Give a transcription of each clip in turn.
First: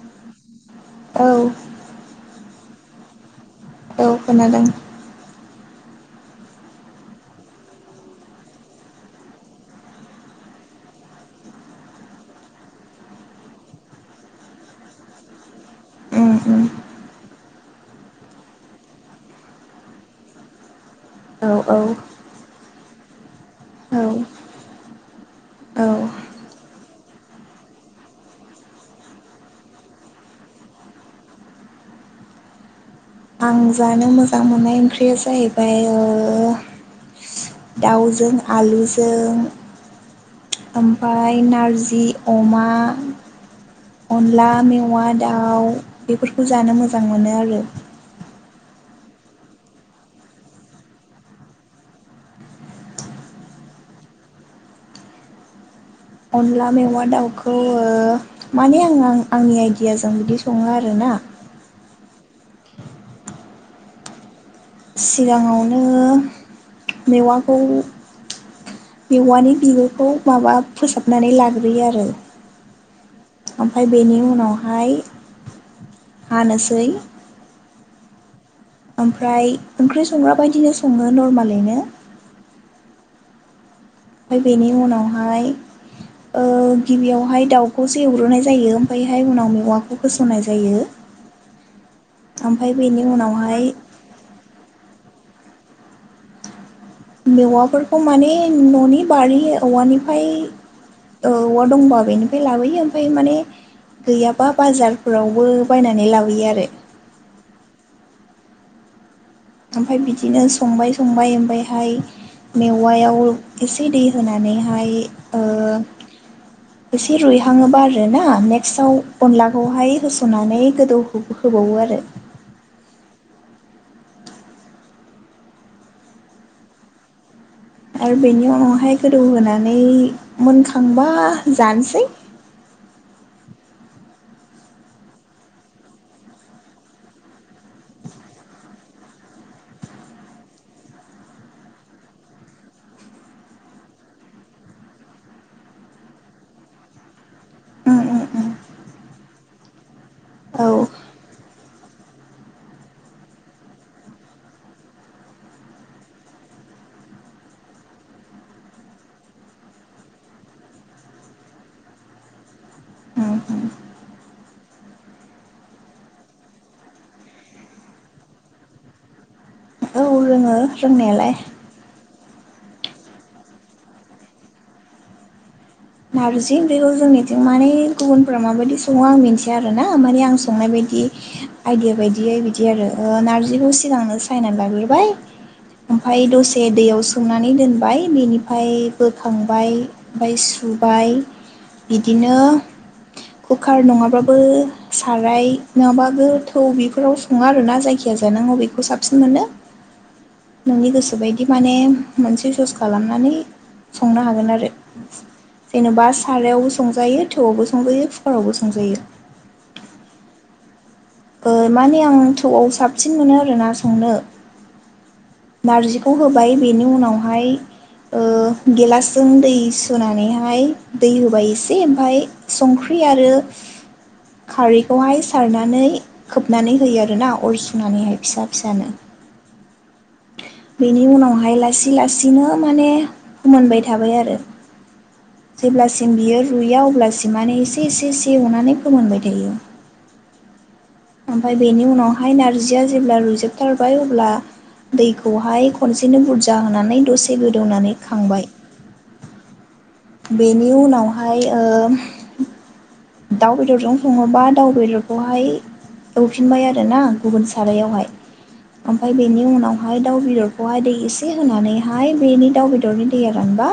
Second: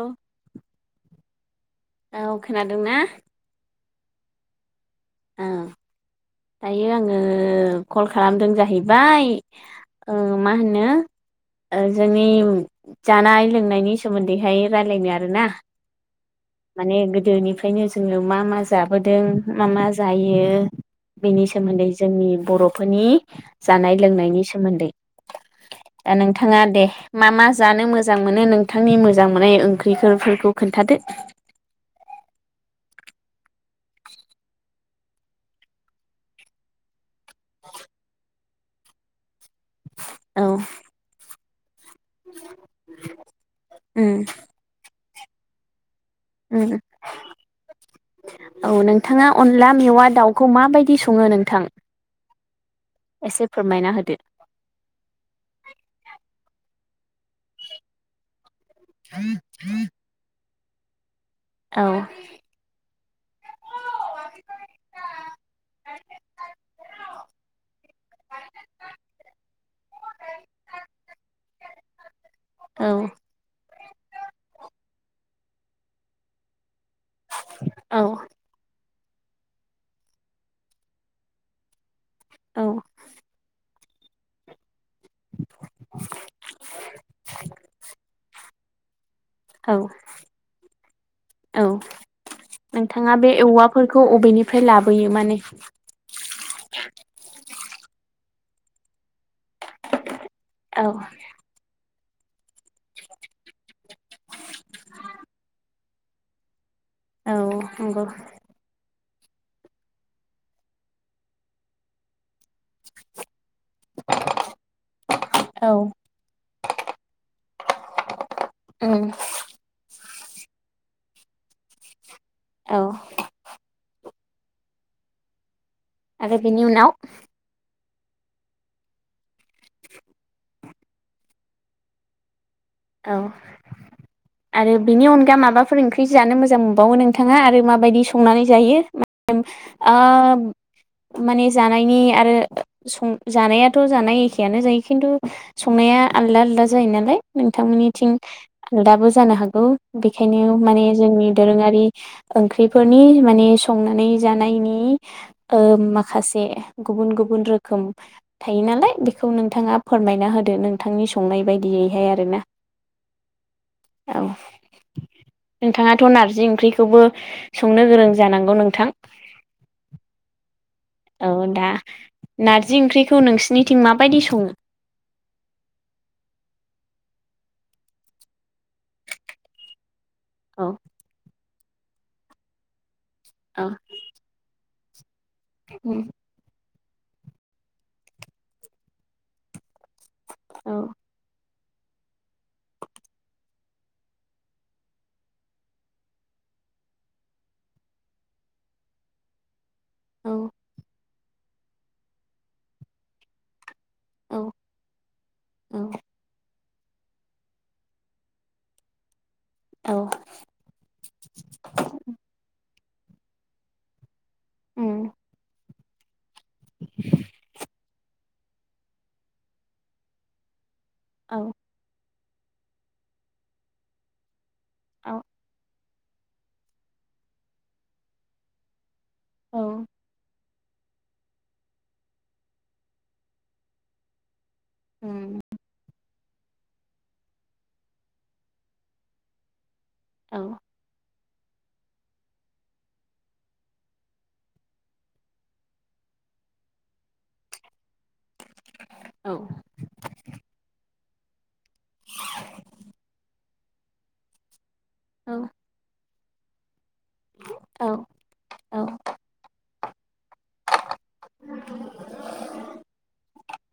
औ औ खोनादोंना? औ खोनादों औ दायो आङो कल खालामदों जाहैबाय औ मा होनो जोंनि जानाय लोंनायनि सोमोन्दैहाय रायलायनो आरोना। उम उम माने गोदोनिफ्रायनो जोङो मा मा जाबोदों मा मा जायो । बेनि औ औ सोमोन्दै जोंनि बर'फोरनि जानाय औ लोंनायनि सोमोन्दै औ द नोंथाङा दे मा मा जानो मोजां मोनो नोंथांनि मोजां मोननाय ओंख्रिफोरखौ खोन्थादो । [inaudible] आं जानो मोजां मोननाय ओंख्रिया जाहैबाय ओ दाउजों आलुजों [inaudible] ओमफाय नारजि अमा, उम अनला मेव अमा दाउ बेफोरखौ उम जानो मोजां मोनो आरो । औ नोंथाङा अनला मेवा दाउखौ माबायदि सङो नोंथां? एसे फोरमायना होदो। अनला मेवा दाउखौ ओ माने आं आं आंनि आइदियाजों बिदि सङो आरोना औ सिगाङावनो मेवाखौ मेवानि बिगुरखौ माबा फोसाबनानै लाग्रोयो आरो। औ ओमफाय बेनि उनावहाय हानोसै औ ओमफ्राय ओंख्रि संग्रा बायदिनो सङो नर्मालैनो औ बेनि उनावहाय ओ गिबियावहाय दाउखौसो एवग्रोनाय जायो ओमफायहाय उनाव औ मेवाखौ होसननाय जायो। औ ओमफ्राय बेनि नोंथाङा बे उनावहाय औवाफोरखौ अबेनिफ्राय लाब होयो माने मेवाफोरखौ माने न'नि बारि औवानिफ्राय औ औवा दंबा बेनिफ्राय लाबोयो ओमफ्राय माने गैयाबा बाजारफोरावबो बायनानै लाबोयो आरो। औ नंगौ। ओमफ्राय बिदिनो संबाय संबाय ओमफ्रायहाय मेवायाव एसे दै होनानैहाय ओ औ एसे रुइहाङोबा आरो ना उम नेक्साव अनलाखौहाय होस'नानै गोदौ हो- होबावो आरो। औ आरो बेनि उनाव? आरो बेनि उनावहाय गोदौहोनानै मोनखांबा जानोसै। [inaudible] औ आरो बेनि अनगा माबाफोर ओंख्रि जानो मोजां मोनबावो नोंथाङा आरो माबायदि संनानै जायो? आ [unintelligible] माने जानायनि आरो सं जानायाथ' जानाय एखेआनो जायो खिन्थु संनाय या आलदा आलदा जायो नालाय। उम नोंथांनिथिं उम उम आलदाबो जानो हागौ बेखायनो औ माने जोंनि दोरोङारि ओंख्रिफोरनि माने संनानै जानायनि ओ माखासे गु बुन गुबुन रोखोम थायो नालाय बेखौ नोंथाङा फोरमायना होदो नोंथांनि संनाय बायदियैहाय आरो। ना उम उम। औ नोंथाङाथ' नारजि ओंख्रिखौबो संनो गोरों जानांगौ नोंथां। औ रों औ दा नारजि ओंख्रिखौ नोंसिनिथिं माबायदि सङो? नारजिंखौ जोंनिथिं माने गुबुनफ्रा माबायदि सङो आं मिन्थिया आरो ना ह माने आं औ संनाय बायदि आइदिया बायदियै बिदि आरो औ नारजिखौ सिगांनो सायनानै लाग्रोबाय ओमफ्राय दसे दैयाव सोमनानै दोनबाय बेनिफ्राय बोखांबाय ओमफ्राय औ रुबाइ बिदिनो कुकार नङाबाबो साराय नङाब्लाबो थौ बेफोराव सङो आरोना जायखिजाया गोजानांगौ बेखौ साबसिन मोनो औ नोंनि गोसो बायदि माने मोनसे सस खालामनानै संनो औ हागोन आरो औ जेनेबा सार यावबो संजायो थौवआवबो संजायो कुकारावबो संजायो औ ओ माने आं थौआव साबसिन मोनो आरोना संनो उम नारजिखौ होबाय बेनि उनावहाय ओ गेलासजों दै सुनानैहाय दै औ होबाय एसे ओमफाय संख्रि आरो खारैखौहाय सारनानै खोबनानै होयो आरोना अर सुनानैहाय फिसा फिसानो औ बेनि उनावहाय लासै लासैनो माने मोनबाय थाबाय आरो जेब्लासिम बियो रुयया अब्लासिम माने एसे एसे एसे अनानै फोमोनबाय थायो औ ओमफाय बेनि उनावहाय नारजिया जेब्ला रुइजोबथारबाय अब्ला दैखौहाय खनसेनो बुरजा होनानै दसे गोदौनानै खांबाय औ हाय ओम दाउ बेदरजों सङोबा दाउ बेदरखौहाय एवफिनबाय आरो ना गुबुन औ सारायावहाय औ ओमफ्राय बेनि उनाव दाउ बेदरखौहाय दै एसे होनानैहाय बेनि दाउ बेदरनि दैया रानबा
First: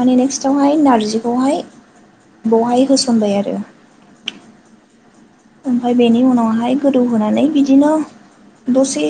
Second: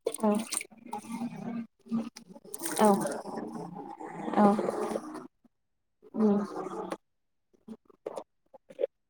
माने नेक्स्टावहाय नारजिखौहाय बेावहाय होसनबाय आरो अ ओमफ्राय बेनि उनावहाय गोदौहोनानै बिदिनो दसे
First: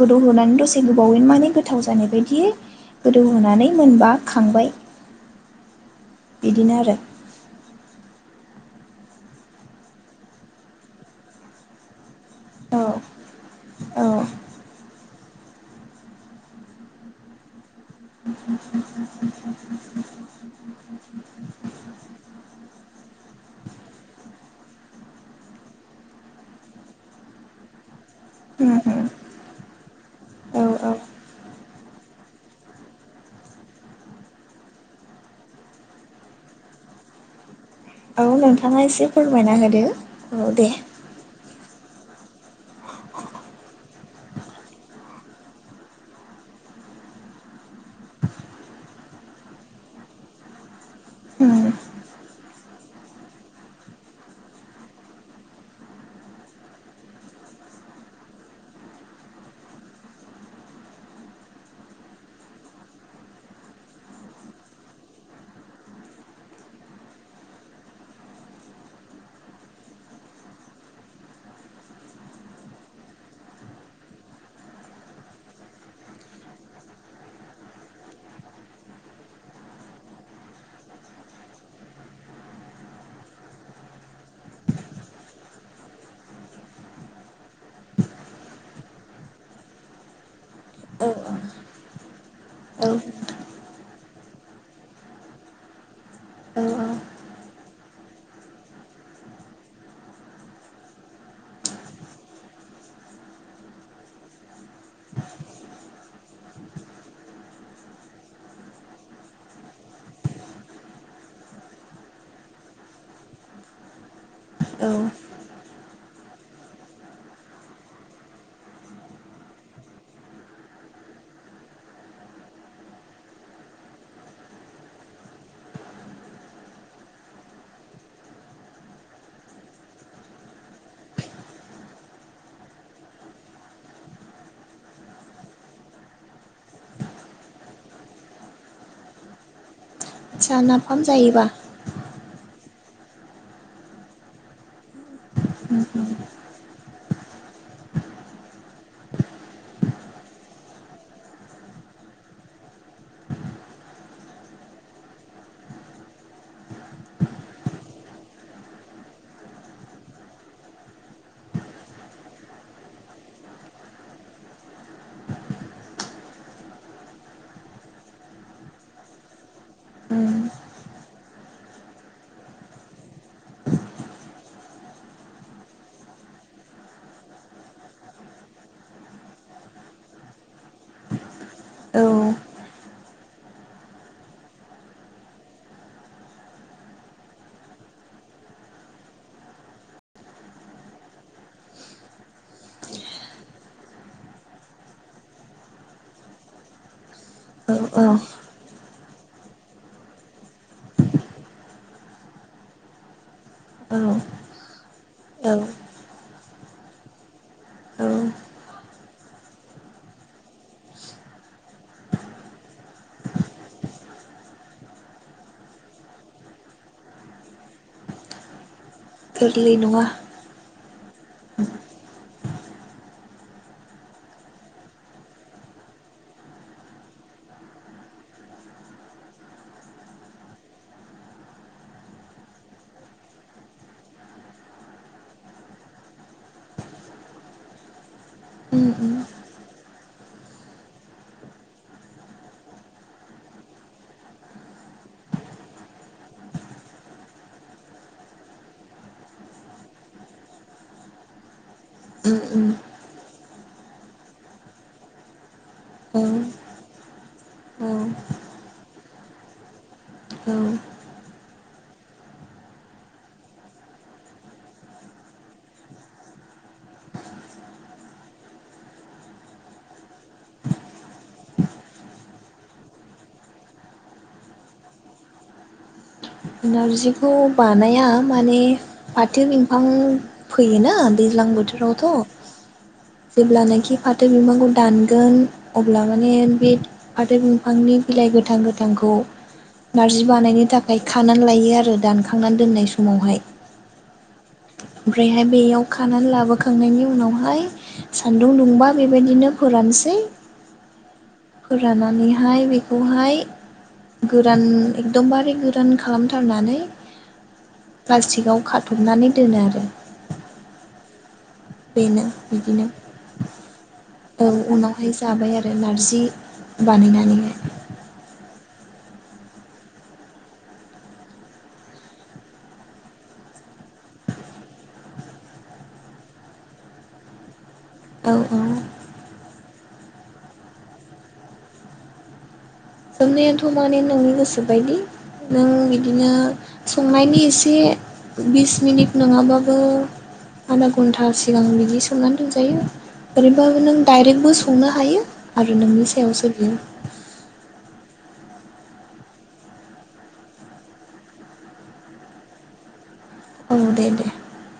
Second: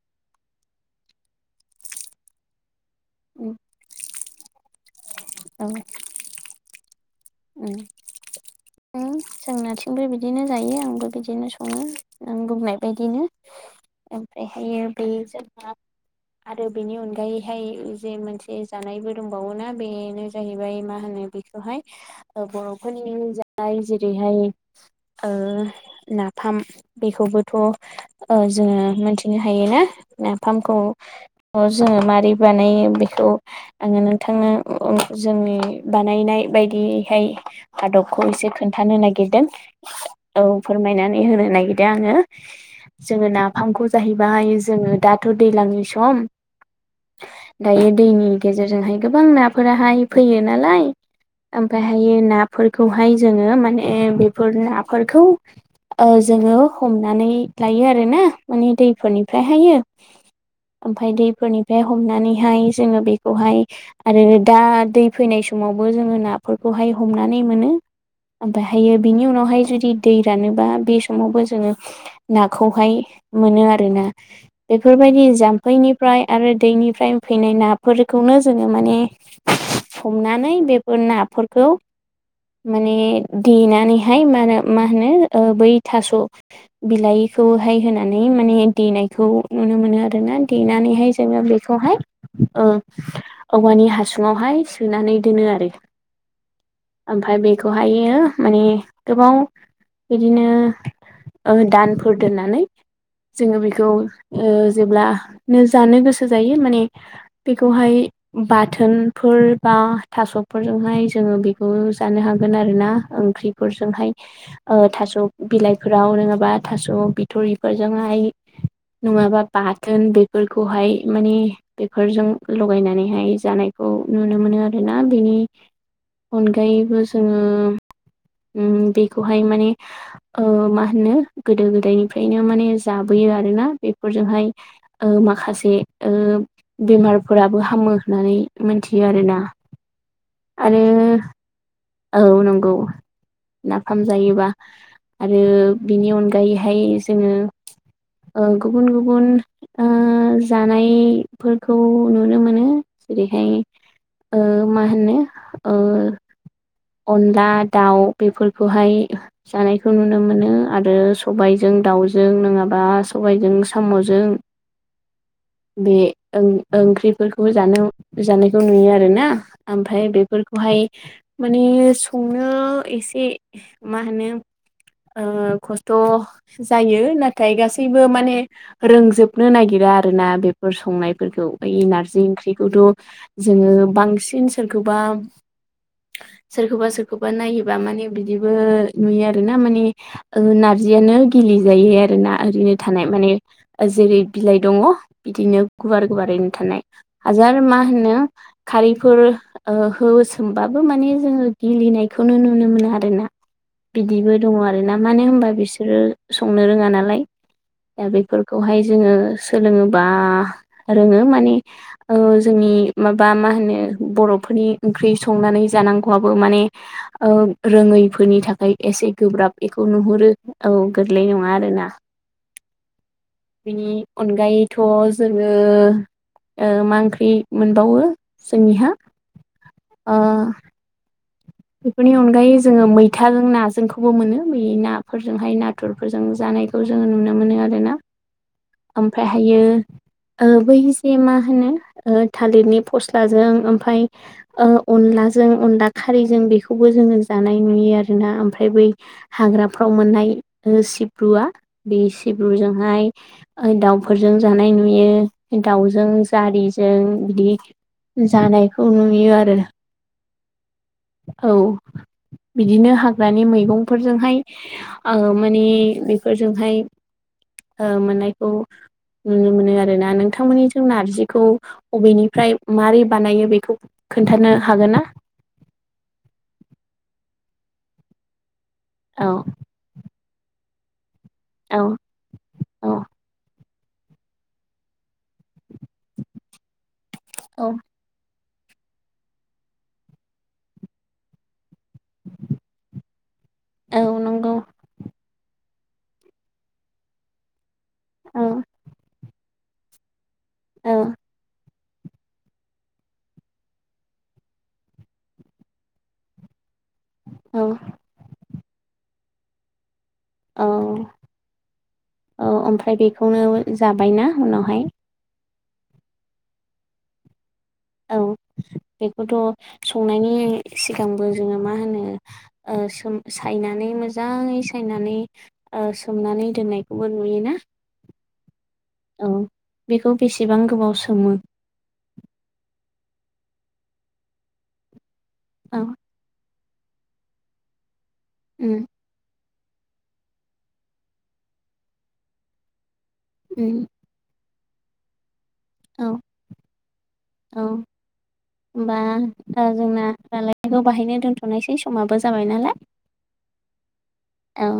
गोदौ होनोनानै दसे गोबावैनो माने गोथाव जानाय बायदि गोदौहोनानै मोनबा खांबाय बिदिनो आरो जोंनाथिंबो बिदिनो जायो आंबो बिदिनो सङो नों बुंनाय औ बायदिनो औ ओमफ्रायहायो बे जोंहा आरो बेनि अनगायैहाय जे मोनसे जानायबो दंबावोना बेनो जाहैबाय मा होनो बेखौहाय बरफोरनि जाय जेरैहाय ओ नाफाम बेफो बोथ उम जोङो उम मिथिनो हायो ना औ नाफामखौ औ ओ जोङो मारै बानायो बेखौ आङो नोंथांनो जोंनि बानायनाय बायदि हैय आदबखौ औ एसे नोंथाङा खोन्थानो एसे नागिरदों फोरमायना होदो औ फोरमायनानै होनो नागिरदों आङो जोङो नाफामखौ जाहैबाय जोङो दाथ दैज्लांनि सम [inaudible] दायो दैनि गेजेरजोंहाय गोबां नाफोराहाय फैयो नालाय हुम ओमहायो नाफोरखौहाय जोङो माने बेफोर नाफोरखौ ओ जोङो हमनानै लायो आरो ना माने दैफोरनिफ्रायहायो ओमफ्राय दैफोरनिफ्राय हमनानैहाय जोङो बेखौहाय आरो दा दै फैनाय सम समावबो जोङो नाफोरखौहाय हमनानै मोनो ओमफ्रायहायो बिनि उनावहाय जुदि दै रानोबा बे समावबो जोङो नाखौहाय मोनो आरोना बेफोरबायदि जाम्फैनिफ्राय आरो दैनिफ्राय फैनाय नाफोरखौ बेखौनो जोङो माने हमनानै बेफोर नाफोरखौ माने देनानैहाय मा होनो मा होनो बै थास' बिलाइ बेखौहाय होनानै माने देनायखौ नुनो मोनो आरोना औ देनानैहाय जोङो बेखौहाय ओ औ औवानि हासुुङावहाय सोनानै दोनो आरो औ ओमफ्राय बेखौहायो माने गोबाव बिदिनो दानफोर दोननानै जोङो बेखौ जेब्लानो जानो गोसो जायो माने बेखौहाय बाथोन फोर बा थास'फोरजोंहाय जों जानो हागोन आरोना ओंख्रिफोर जोंहाय औ थास' बिलाइफोर जों राव लोङाबा थास' बिथरिफोरजोंहाय नङाबा बाथोन बेफोरखौहाय मानि बेफोरजों लगायनानैहाय जानाय खौ नुनो मोनो आरोना बेनि अनगायैबो जोङो बेखौहाय माने मा होनो गोदो गोदायनिफ्रायनो माने जाबोयो आरोना बेफोरजोंहाय माखासे बेमारफोराबो हामो होननानै मिथियो आरोना आसा आरो नाफाम जायोबा औ नंगौ नाफाम जायोबा आरो उम बिनि अनगायैहाय जोङो गुबुन गुबुन जानायफोरखौ नुनो मोनो जेरैहाय मा होनो अनला दाउ बेफोरखौहाय जानायखौ नुनो मोनो आरो सबाइजों दाउजों नङाबा सबाइजों साम'जों [inaudible] बे ओंख्रिफोरखौबो जानो जानायखौ नुयो आरो ना ओमफ्राय उम बेफोरखौहाय फ्राय माने संनो एसे मा होनो ओ खस्थ' जायो नाथाय गासैबो माने रोंजोबनो नागिर रां आरोना बेफोर संनायफोरखौ बै औ नारजि ओंख्रिखौथ' जोङो बांसिन सोरखौबा सोरखौबा सोरखौबा नायोबा माने बिदिबो नुयो आरो ना माने ओ नारजियानो नो गिलि जायि आरो ना ओरैनो थानाय माने जेरै बिलाइ दङ बिदिनो गुवार गुवारैनो थानाय हाजार मा औ होनो खारैफोर ओ होसोमबा बाबो माने जोङो गिलिनायखौनो नुनो मोनो आरोना औ बिदिबो दङ आरोना मानो होनबा बिसोरो संनो रोङा नालाय औ दा बेफोरखौहाय जोङो सोलोङोबा रोङो माने ओ जोंनि माबा मा होनो बर'फोरनि ओंख्रि संनानै जानांगौआबो माने ओ रोङै फोरनि थाखाय एसे गोब्राब गोरलै बेखौ नङा नुहुरो औ गोरलै नङा आरोना बेनि अनगायैथ' जोङो ओ मा ओंख्रि मोनबावो जोंनिहा ओ [inaudible] बेफोरनि अनगायै जोङो मैथाजों नाजोंखौबो मोनो बेै नाफोरजोंहाय नाथुरफोरजों जानायखौ खौ जोङो नुनो मोनो आरोना उम उम ओमफ्राय हाययो ओ बै जे मा होनो थालिरनि फस्लाजों ओमफ्राय अन ला जों अनला खारैजों बेखौबो जोङो जानाय नुयो आरोना ओमफ्राय बै हाग्राफ्राव मोननाय ओ सिब्रुआ बे उम उम औ नारजिखौ सिब्रुजोंहाय ओ दाउफोरजों जानाय नुयो दाउजों जारिजों बिदि जानायखौ नुयो आरो औ औ। बिदिनो हाग्रानि मैगंफोरजोंहाय, ओ माने बेफोरजोंहाय ओ मोननायखौ नुनो मोनो आरोना। नोंथांमोननिथिं नारजिखौ अबेनिफ्राय मारै बानायो बेखौ खोन्थानो हागोन ना? नारजिखौ बानाया माने औ फाथो बिफां फोयोना दैज्लां औ बोथोरावथ' औ जेब्लानाखि [unintelligible] फाथो बिफांखौ दानगोन। अब्ला माने बे फाथो औ बिफांनि बिलाइ गोथां -गोथांखौ नारजि बानायनो थाखाय खानानै लायो आरो। दानखांनानै दोननाय समावहाय औ नंगौ ओमफ्रायहाय, बेयाव खानानै लाबोखांनायनि उनावहाय औ सान्दुं दुंबा बेबायदिनो फोरानसै। औ। फोराननानैहाय, बेखौहाय गोरान एकदम बारे [unintelligible] [unintelligible] खालामथारनानै, औ प्लास्टिकआव खाथबनानै दोनो आरो। औ। बेनो औ, बिदिनो ओमफ्राय बेखौनो जाबायना औ उनावहाय। जाबाय आरो नारजि बानायनानै हाय। औ बेखौथ' संनायनि सिगांबो जोङो मा होनो? ओ सोम- सायनानै मोजाङै सायनानै ओ सोमनानै दोननायखौबो नुयोना? औ औ। औ बेखौ बेसेबां गोबाव सोमो? सोमनायाथ' माने नोंनि गोसोबायदि। नों औ बिदिनो संनायनि एसे बिस उम मिनिट नङाब्ला [unintelligible] आधा घन्टा सिगां बिदि सोमनानै दोनजायो। उम ओरैबाबो नों दडाइरेक्टबो संनो हायो आरो नोंनि औ सायावसो बियो। औ [unintelligible] होमबा जोंना रायज्लायनायखौ बेहायनो दोन्थ'नोसै समाबो जाबाय नालाय। औ दे दे। औ